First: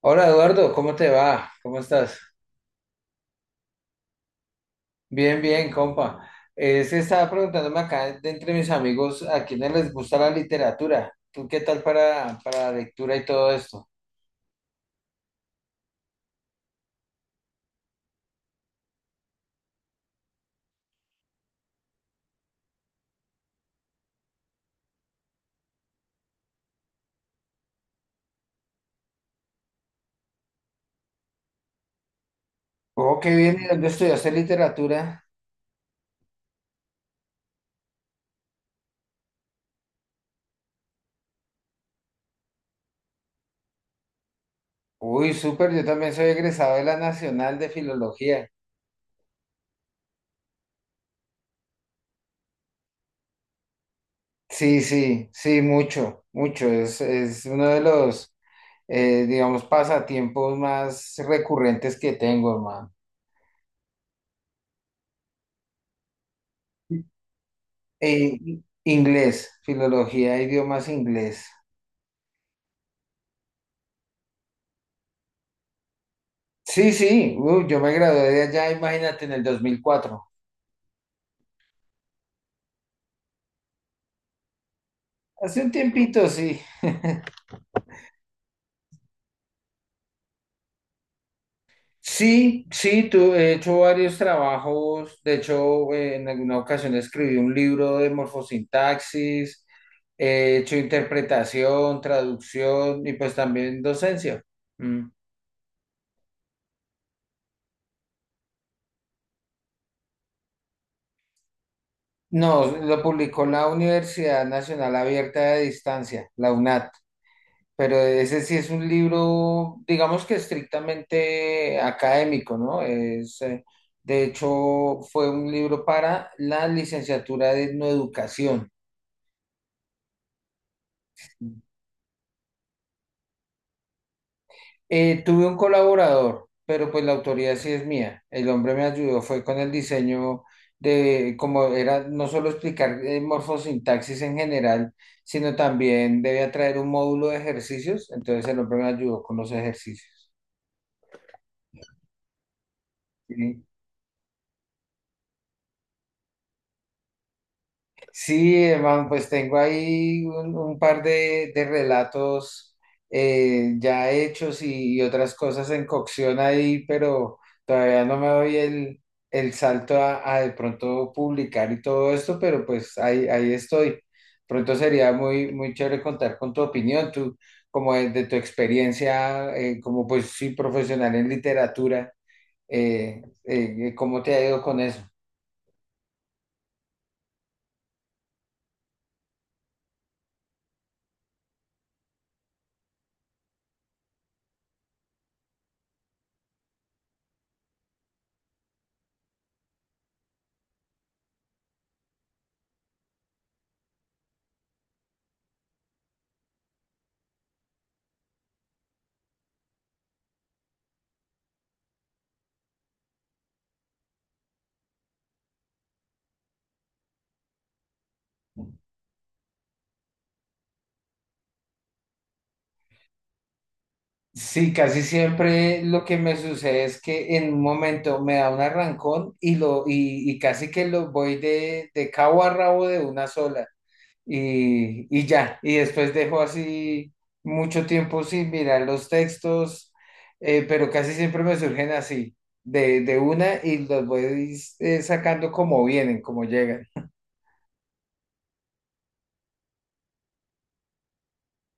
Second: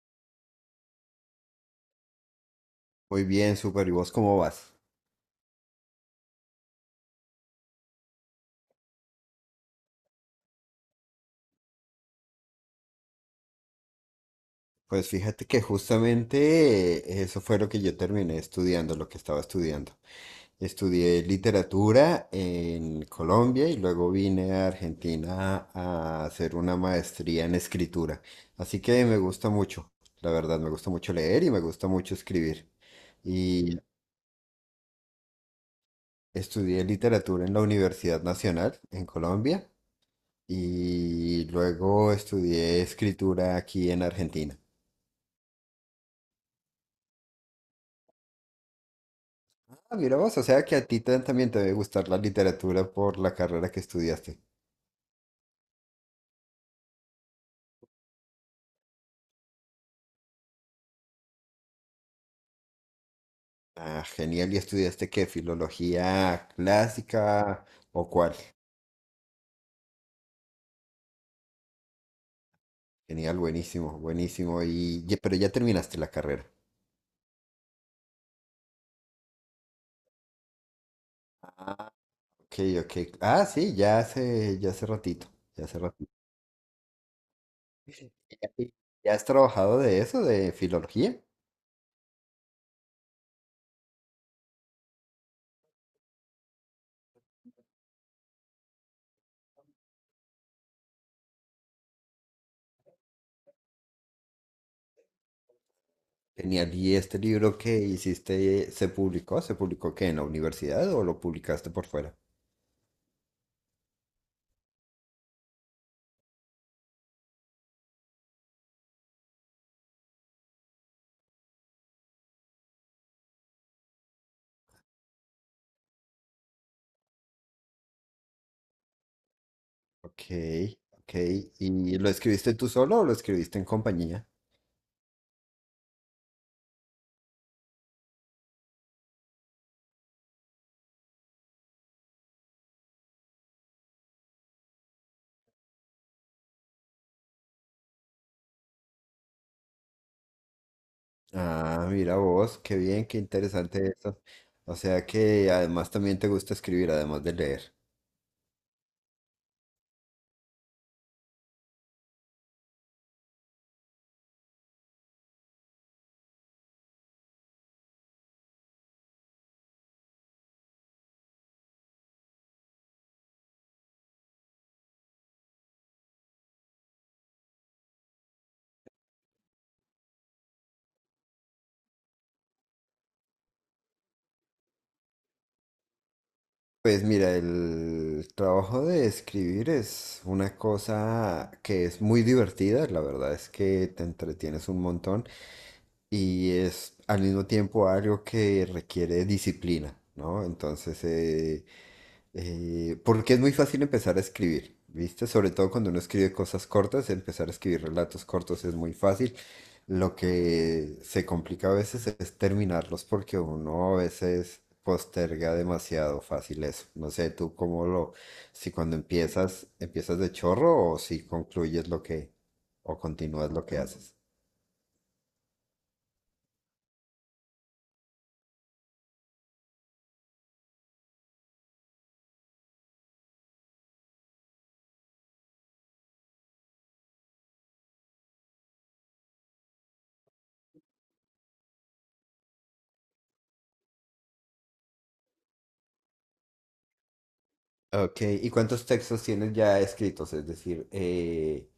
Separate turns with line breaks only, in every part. Hola Eduardo, ¿cómo te va? ¿Cómo estás?
Muy bien, super. ¿Y vos cómo vas?
Bien, bien, compa. Se estaba preguntándome acá de entre mis amigos a quiénes les gusta la literatura. ¿Tú qué tal para la lectura y todo esto?
Pues fíjate que justamente eso fue lo que yo terminé estudiando, lo que estaba estudiando. Estudié literatura en Colombia y luego vine a Argentina a hacer una maestría en escritura. Así que me gusta mucho, la verdad, me gusta mucho leer y me gusta mucho escribir.
Oh, qué bien, ¿y
Y
dónde estudiaste literatura?
estudié literatura en la Universidad Nacional en Colombia y luego estudié escritura aquí en Argentina.
Uy, súper, yo también soy egresado de la Nacional de Filología.
Ah, mira vos, o sea que a ti también te debe gustar la literatura por la carrera que estudiaste.
Sí, sí, sí, mucho, mucho. Es uno de los, digamos, pasatiempos más recurrentes que tengo, hermano.
Ah, genial. ¿Y estudiaste qué? ¿Filología clásica o cuál?
Eh, inglés, filología, idiomas inglés.
Genial, buenísimo, buenísimo. Pero ya terminaste la carrera.
Sí, sí, uy, yo me gradué de allá, imagínate, en el 2004.
Ah, ok, ok. Ah, sí, ya hace ratito,
Hace
ya
un
hace ratito.
tiempito, sí.
¿Y ¿Ya has trabajado de eso, de filología?
Sí, sí, he hecho varios trabajos. De hecho, en alguna ocasión escribí un libro de morfosintaxis, he hecho interpretación, traducción y pues también docencia. Mm.
Genial. ¿Y este libro que hiciste, se publicó? ¿Se publicó qué? ¿En la universidad o lo publicaste por fuera?
No, lo publicó la Universidad Nacional Abierta de Distancia, la UNAD. Pero ese sí es un libro, digamos que estrictamente académico, ¿no? De hecho, fue un libro para la licenciatura de etnoeducación.
Ok, ok. ¿Y lo escribiste tú solo o lo escribiste en compañía?
Tuve un colaborador, pero pues la autoría sí es mía. El hombre me ayudó, fue con el diseño de cómo era no solo explicar morfosintaxis en general, sino también debía traer un módulo de ejercicios. Entonces el hombre me ayudó con los ejercicios.
Ah, mira vos, qué bien, qué
¿Sí?
interesante eso. O sea que además también te gusta escribir, además de leer.
Sí, hermano, pues tengo ahí un par de relatos ya hechos y otras cosas en cocción ahí, pero todavía no me doy el salto a de pronto publicar y todo esto, pero pues ahí estoy. Pronto sería muy, muy chévere contar con tu opinión, tú, como de tu experiencia, como pues sí, profesional en literatura, ¿cómo te ha ido con eso?
Pues mira, el trabajo de escribir es una cosa que es muy divertida, la verdad es que te entretienes un montón y es al mismo tiempo algo que requiere disciplina, ¿no? Entonces, porque es muy fácil empezar a escribir, ¿viste? Sobre todo cuando uno escribe cosas cortas, empezar a escribir relatos cortos es muy fácil. Lo que se complica a veces es terminarlos porque uno a veces posterga demasiado fácil eso. No sé, si cuando empiezas, empiezas de chorro o si concluyes lo que, o continúas lo que haces.
Sí, casi siempre lo que me sucede es que en un momento me da un arrancón y casi que lo voy de cabo a rabo de una sola y ya, y después dejo así mucho tiempo sin mirar los textos, pero casi siempre me surgen así, de una y los voy sacando como vienen, como llegan.
Ok, ¿y cuántos textos tienes ya escritos? Es decir, eh,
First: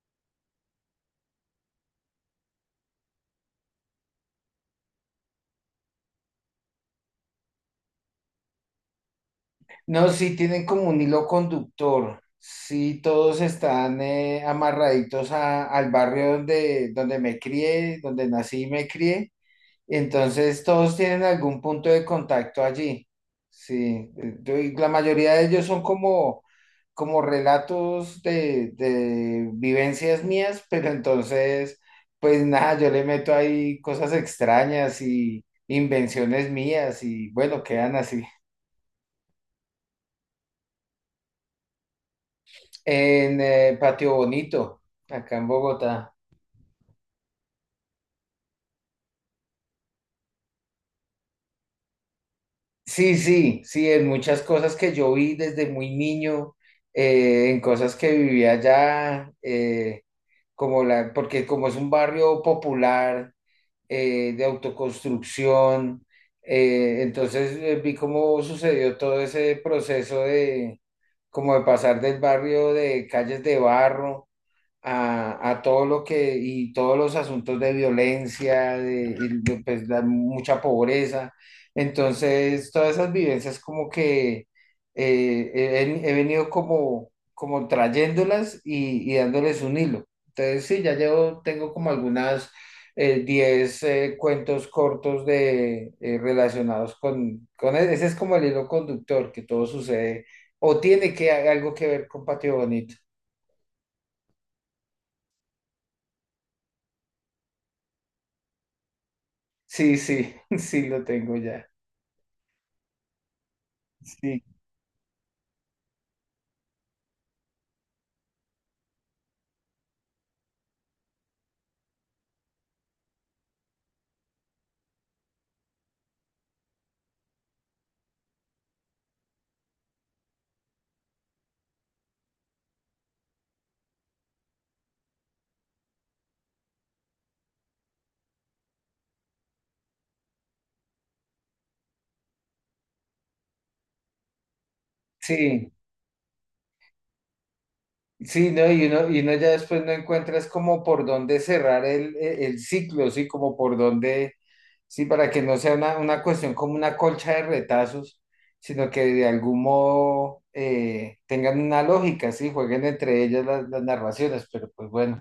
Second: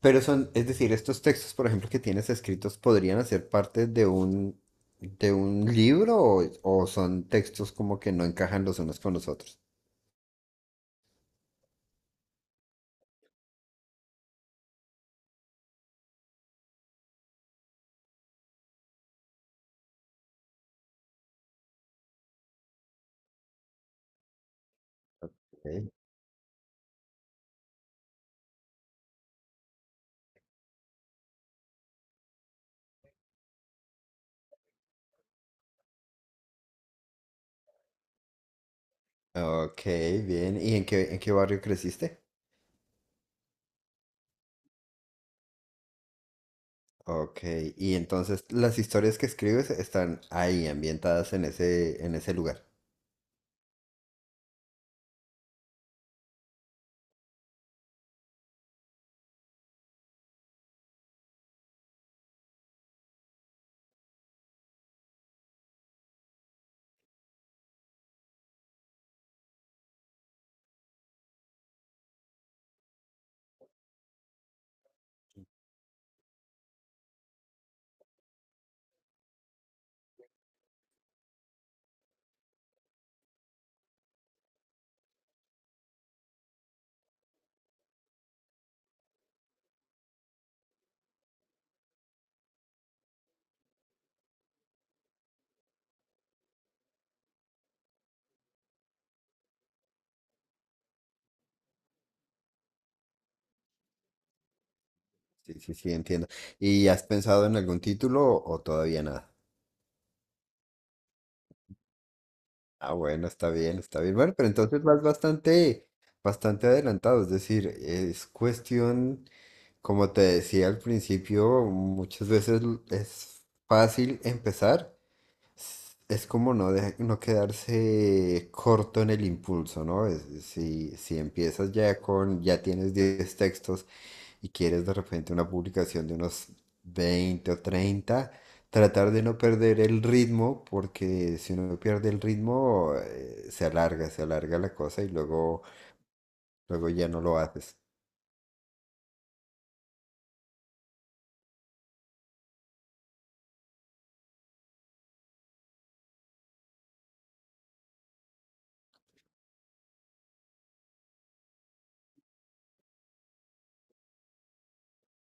Pero son, Es decir, estos textos, por ejemplo, que tienes escritos, ¿podrían hacer parte de de un libro o son textos como que no encajan los unos con los otros?
No, sí tienen como un hilo conductor, sí todos están amarraditos al barrio donde me crié, donde nací y me crié, entonces todos tienen algún punto de contacto allí, sí, y la mayoría de ellos son
Okay.
como relatos de vivencias mías, pero entonces, pues nada, yo le meto ahí cosas extrañas y invenciones mías y bueno, quedan así.
Ok, bien. ¿Y en qué barrio creciste?
En Patio Bonito, acá en Bogotá.
Ok, y entonces las historias que escribes están ahí, ambientadas en en ese lugar.
Sí, sí, sí, en muchas cosas que yo vi desde muy niño, en cosas que vivía allá, como porque como es un barrio popular, de autoconstrucción, entonces vi cómo sucedió todo ese proceso como de pasar del barrio de calles de barro a todo lo que y todos los asuntos de violencia, y pues, la mucha pobreza. Entonces, todas esas vivencias como que he venido como trayéndolas y dándoles un hilo. Entonces, sí, ya llevo, tengo como algunas 10 cuentos cortos relacionados con ese es como el hilo conductor que todo sucede o tiene que algo que ver con Patio Bonito.
Sí, sí, sí, entiendo. ¿Y has pensado en algún título o todavía nada?
Sí, sí, sí lo tengo ya.
Ah, bueno, está bien, está bien. Bueno,
Sí,
pero entonces vas bastante adelantado, es decir, es cuestión. Como te decía al principio, muchas veces es fácil empezar. Es como no, no quedarse corto en el impulso, ¿no? Si, si empiezas ya con, ya tienes 10 textos y quieres de repente una publicación de unos 20 o 30, tratar de no perder el ritmo, porque si uno pierde el ritmo, se alarga la cosa y luego,
sí.
luego ya no lo haces.
Sí, ¿no? Y uno ya después no encuentras como por dónde cerrar el ciclo, sí, como por dónde, sí, para que no sea una cuestión como una colcha de retazos, sino que de algún modo tengan una lógica, sí, jueguen entre ellas las narraciones, pero pues bueno,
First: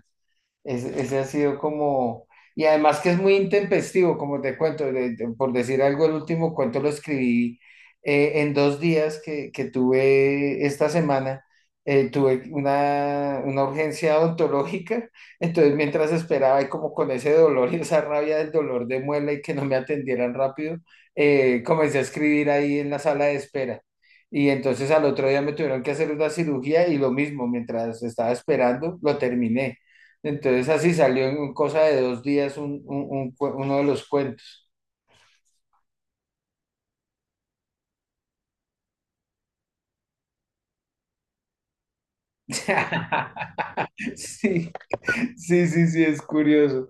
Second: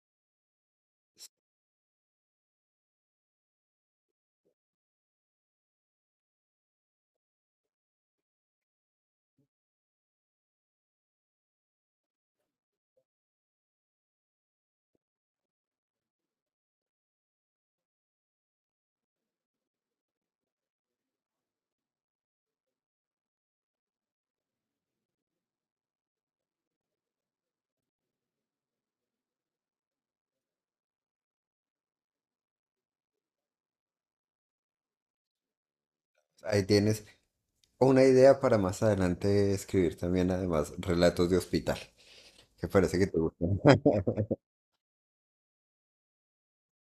ese ha sido como, y además que es muy intempestivo, como te cuento, por decir algo, el último cuento lo escribí en 2 días que tuve esta semana tuve una urgencia odontológica, entonces mientras esperaba y como con ese dolor y esa rabia del dolor de muela y que no me atendieran rápido, comencé a escribir ahí en la sala de espera. Y entonces al otro día me tuvieron que hacer una cirugía y lo mismo, mientras estaba esperando, lo terminé. Entonces así salió en cosa de 2 días uno de los cuentos.
Ahí tienes una idea para más adelante escribir también, además, relatos de hospital, que parece que te gustan.
Sí, sí, sí, sí, es curioso.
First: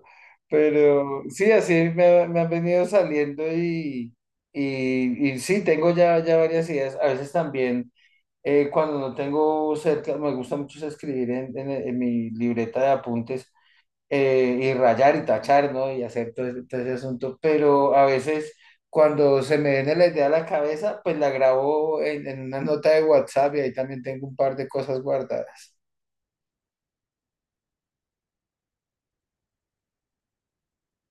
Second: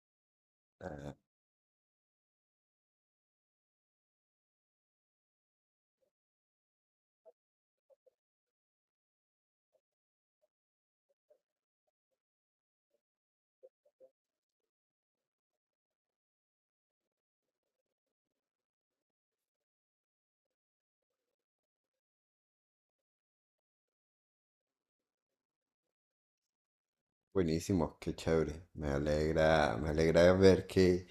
Ah,
Pero sí, así me han venido saliendo y, y sí, tengo ya, ya varias ideas. A veces también, cuando no tengo cerca, me gusta mucho es escribir en, en mi libreta de apuntes y rayar y tachar, ¿no? Y hacer todo ese asunto. Pero a veces, cuando se me viene la idea a la cabeza, pues la grabo en, una nota de WhatsApp y ahí también tengo un par de cosas guardadas.
buenísimo, qué chévere. Me alegra ver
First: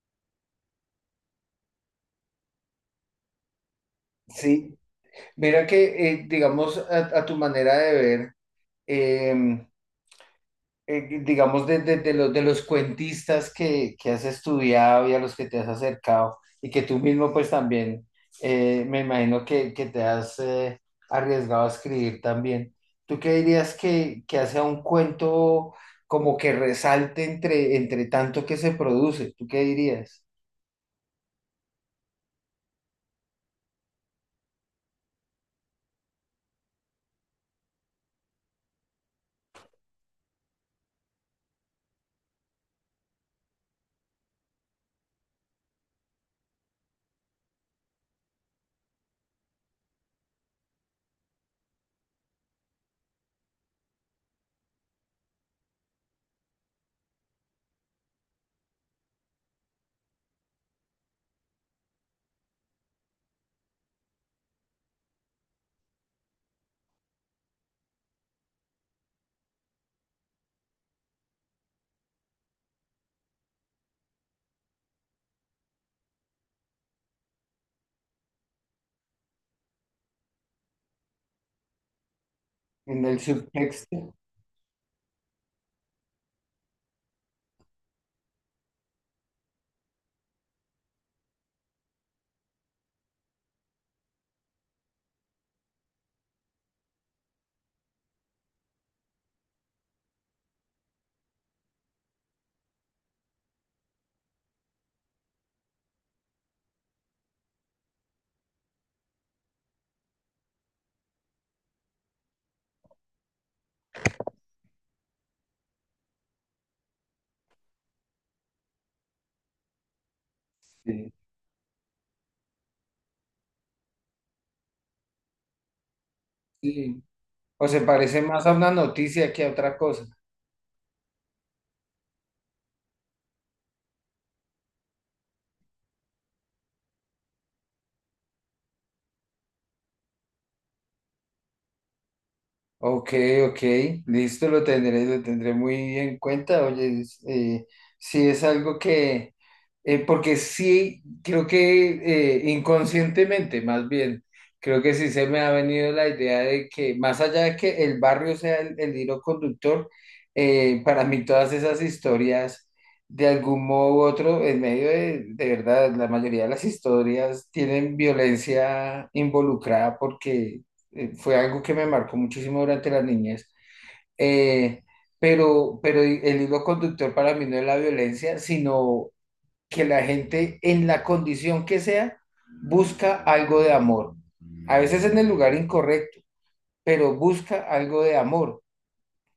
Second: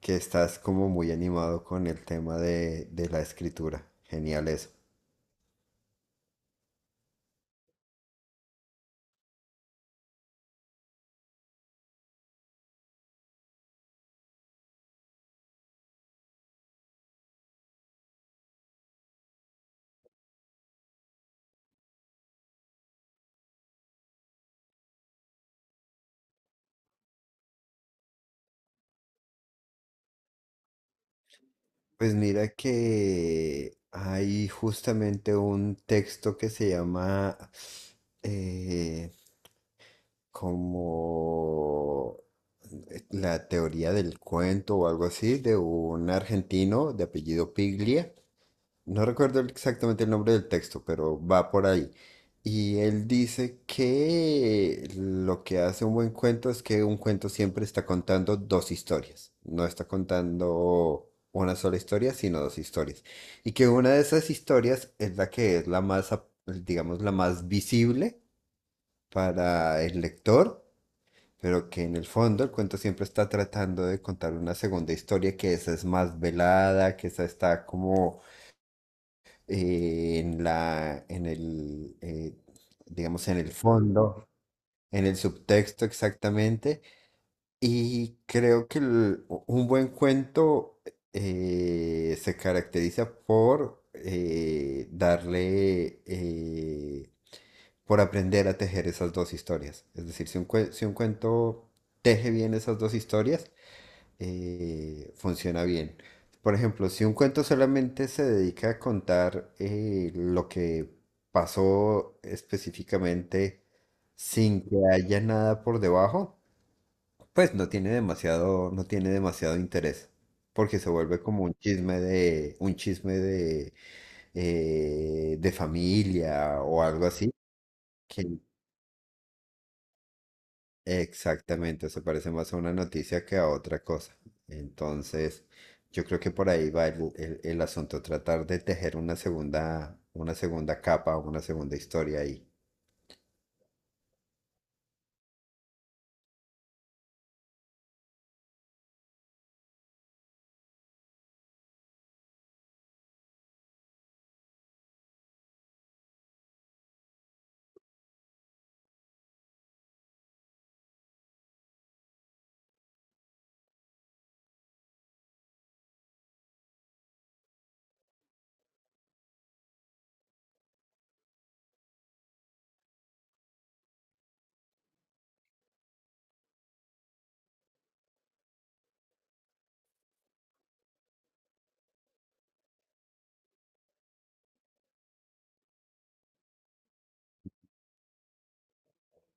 que estás como muy animado con el tema de la escritura. Genial eso.
Sí. Mira que, digamos, a tu manera de ver, em, digamos, de los cuentistas que has estudiado y a los que te has acercado y que tú mismo pues también, me imagino que te has arriesgado a escribir también, ¿tú qué dirías que hace a un cuento como que resalte entre tanto que se produce? ¿Tú qué dirías?
Pues mira que hay justamente un texto que se llama eh, como la teoría del cuento o algo así de un argentino de apellido Piglia. No recuerdo exactamente el nombre del texto, pero va por ahí. Y él dice que lo que hace un buen cuento es que un cuento siempre está contando dos historias. No está contando una sola historia, sino dos historias. Y que una de esas historias es la que es digamos, la más visible para el lector, pero que en el fondo el cuento siempre está tratando de contar una segunda historia, que esa es más velada, que esa está como en la, en el,
En el
digamos, en el
subtexto.
fondo, en el subtexto exactamente. Y creo que un buen cuento se caracteriza por por aprender a tejer esas dos historias. Es decir, si un cuento teje bien esas dos historias, funciona bien. Por ejemplo, si un cuento solamente se dedica a contar lo que pasó específicamente sin que haya nada por debajo, pues no tiene demasiado, no tiene demasiado interés, porque se
Sí.
vuelve como un chisme de familia o
Sí.
algo así,
¿O se parece
que,
más a una noticia que a otra cosa?
exactamente, se parece más a una noticia que a otra cosa. Entonces, yo creo que por ahí va el asunto, tratar de tejer una segunda capa, una segunda historia ahí.
Ok, ok, listo, lo tendré muy en cuenta. Oye, sí es algo que, porque sí, creo que inconscientemente, más bien, creo que sí se me ha venido la idea de que más allá de que el barrio sea el hilo conductor, para mí todas esas historias, de algún modo u otro, en medio de verdad, la mayoría de las historias tienen violencia involucrada porque fue algo que me marcó muchísimo durante la niñez. Eh, pero el hilo conductor para mí no es la violencia, sino que la gente en la condición que sea busca algo de amor. A veces en el lugar incorrecto, pero busca algo de amor,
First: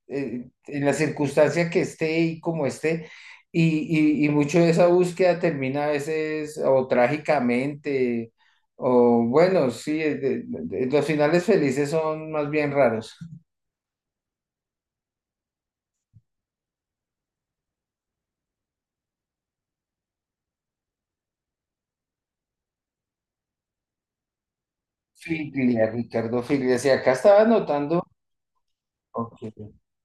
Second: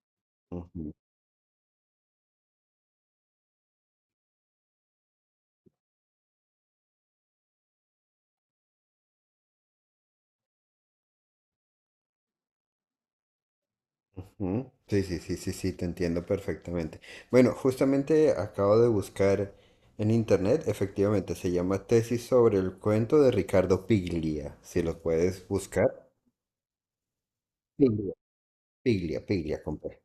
en
Ujú,
la circunstancia que esté y como esté. Y mucho de esa búsqueda termina a veces o trágicamente, o bueno, sí, los finales felices son más bien raros.
ujú. Sí, sí, sí, sí, sí, te entiendo perfectamente. Bueno, justamente acabo de buscar en internet, efectivamente, se llama Tesis sobre el cuento de Ricardo Piglia, si lo puedes
Figlia,
buscar.
Ricardo Figlia. Sí, acá estaba
Sí.
anotando.
Piglia,
Ok.
piglia compré.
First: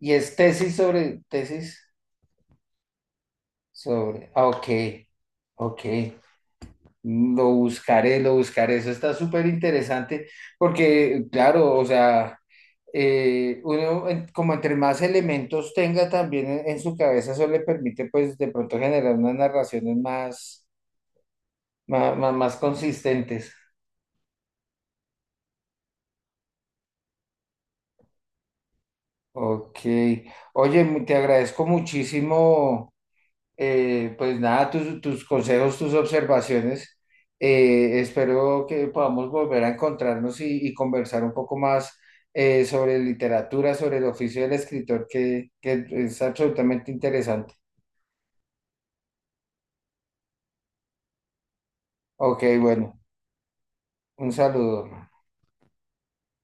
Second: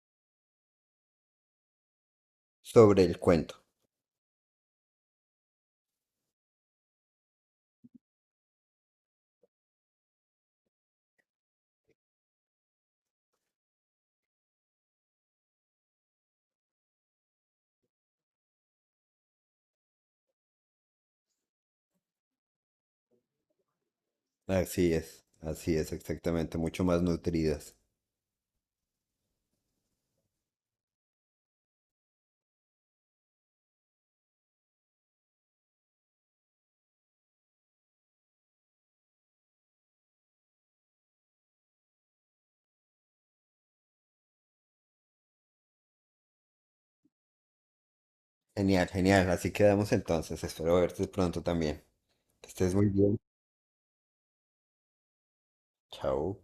Y es tesis sobre, tesis
Sobre el cuento.
sobre. Ah, ok, ok. Lo buscaré, lo buscaré. Eso está súper interesante porque, claro, o sea, uno como entre más elementos tenga también en, su cabeza, eso le permite pues de pronto generar unas narraciones más, más, más, más consistentes.
Así es, exactamente. Mucho más nutridas.
Ok. Oye, te agradezco muchísimo. Pues nada, tus consejos, tus observaciones. Espero que podamos volver a encontrarnos y conversar un poco más sobre literatura, sobre el oficio del escritor, que es absolutamente interesante.
Genial, genial. Así quedamos entonces. Espero verte pronto también.
Ok,
Que estés muy
bueno,
bien.
un saludo.
Chao.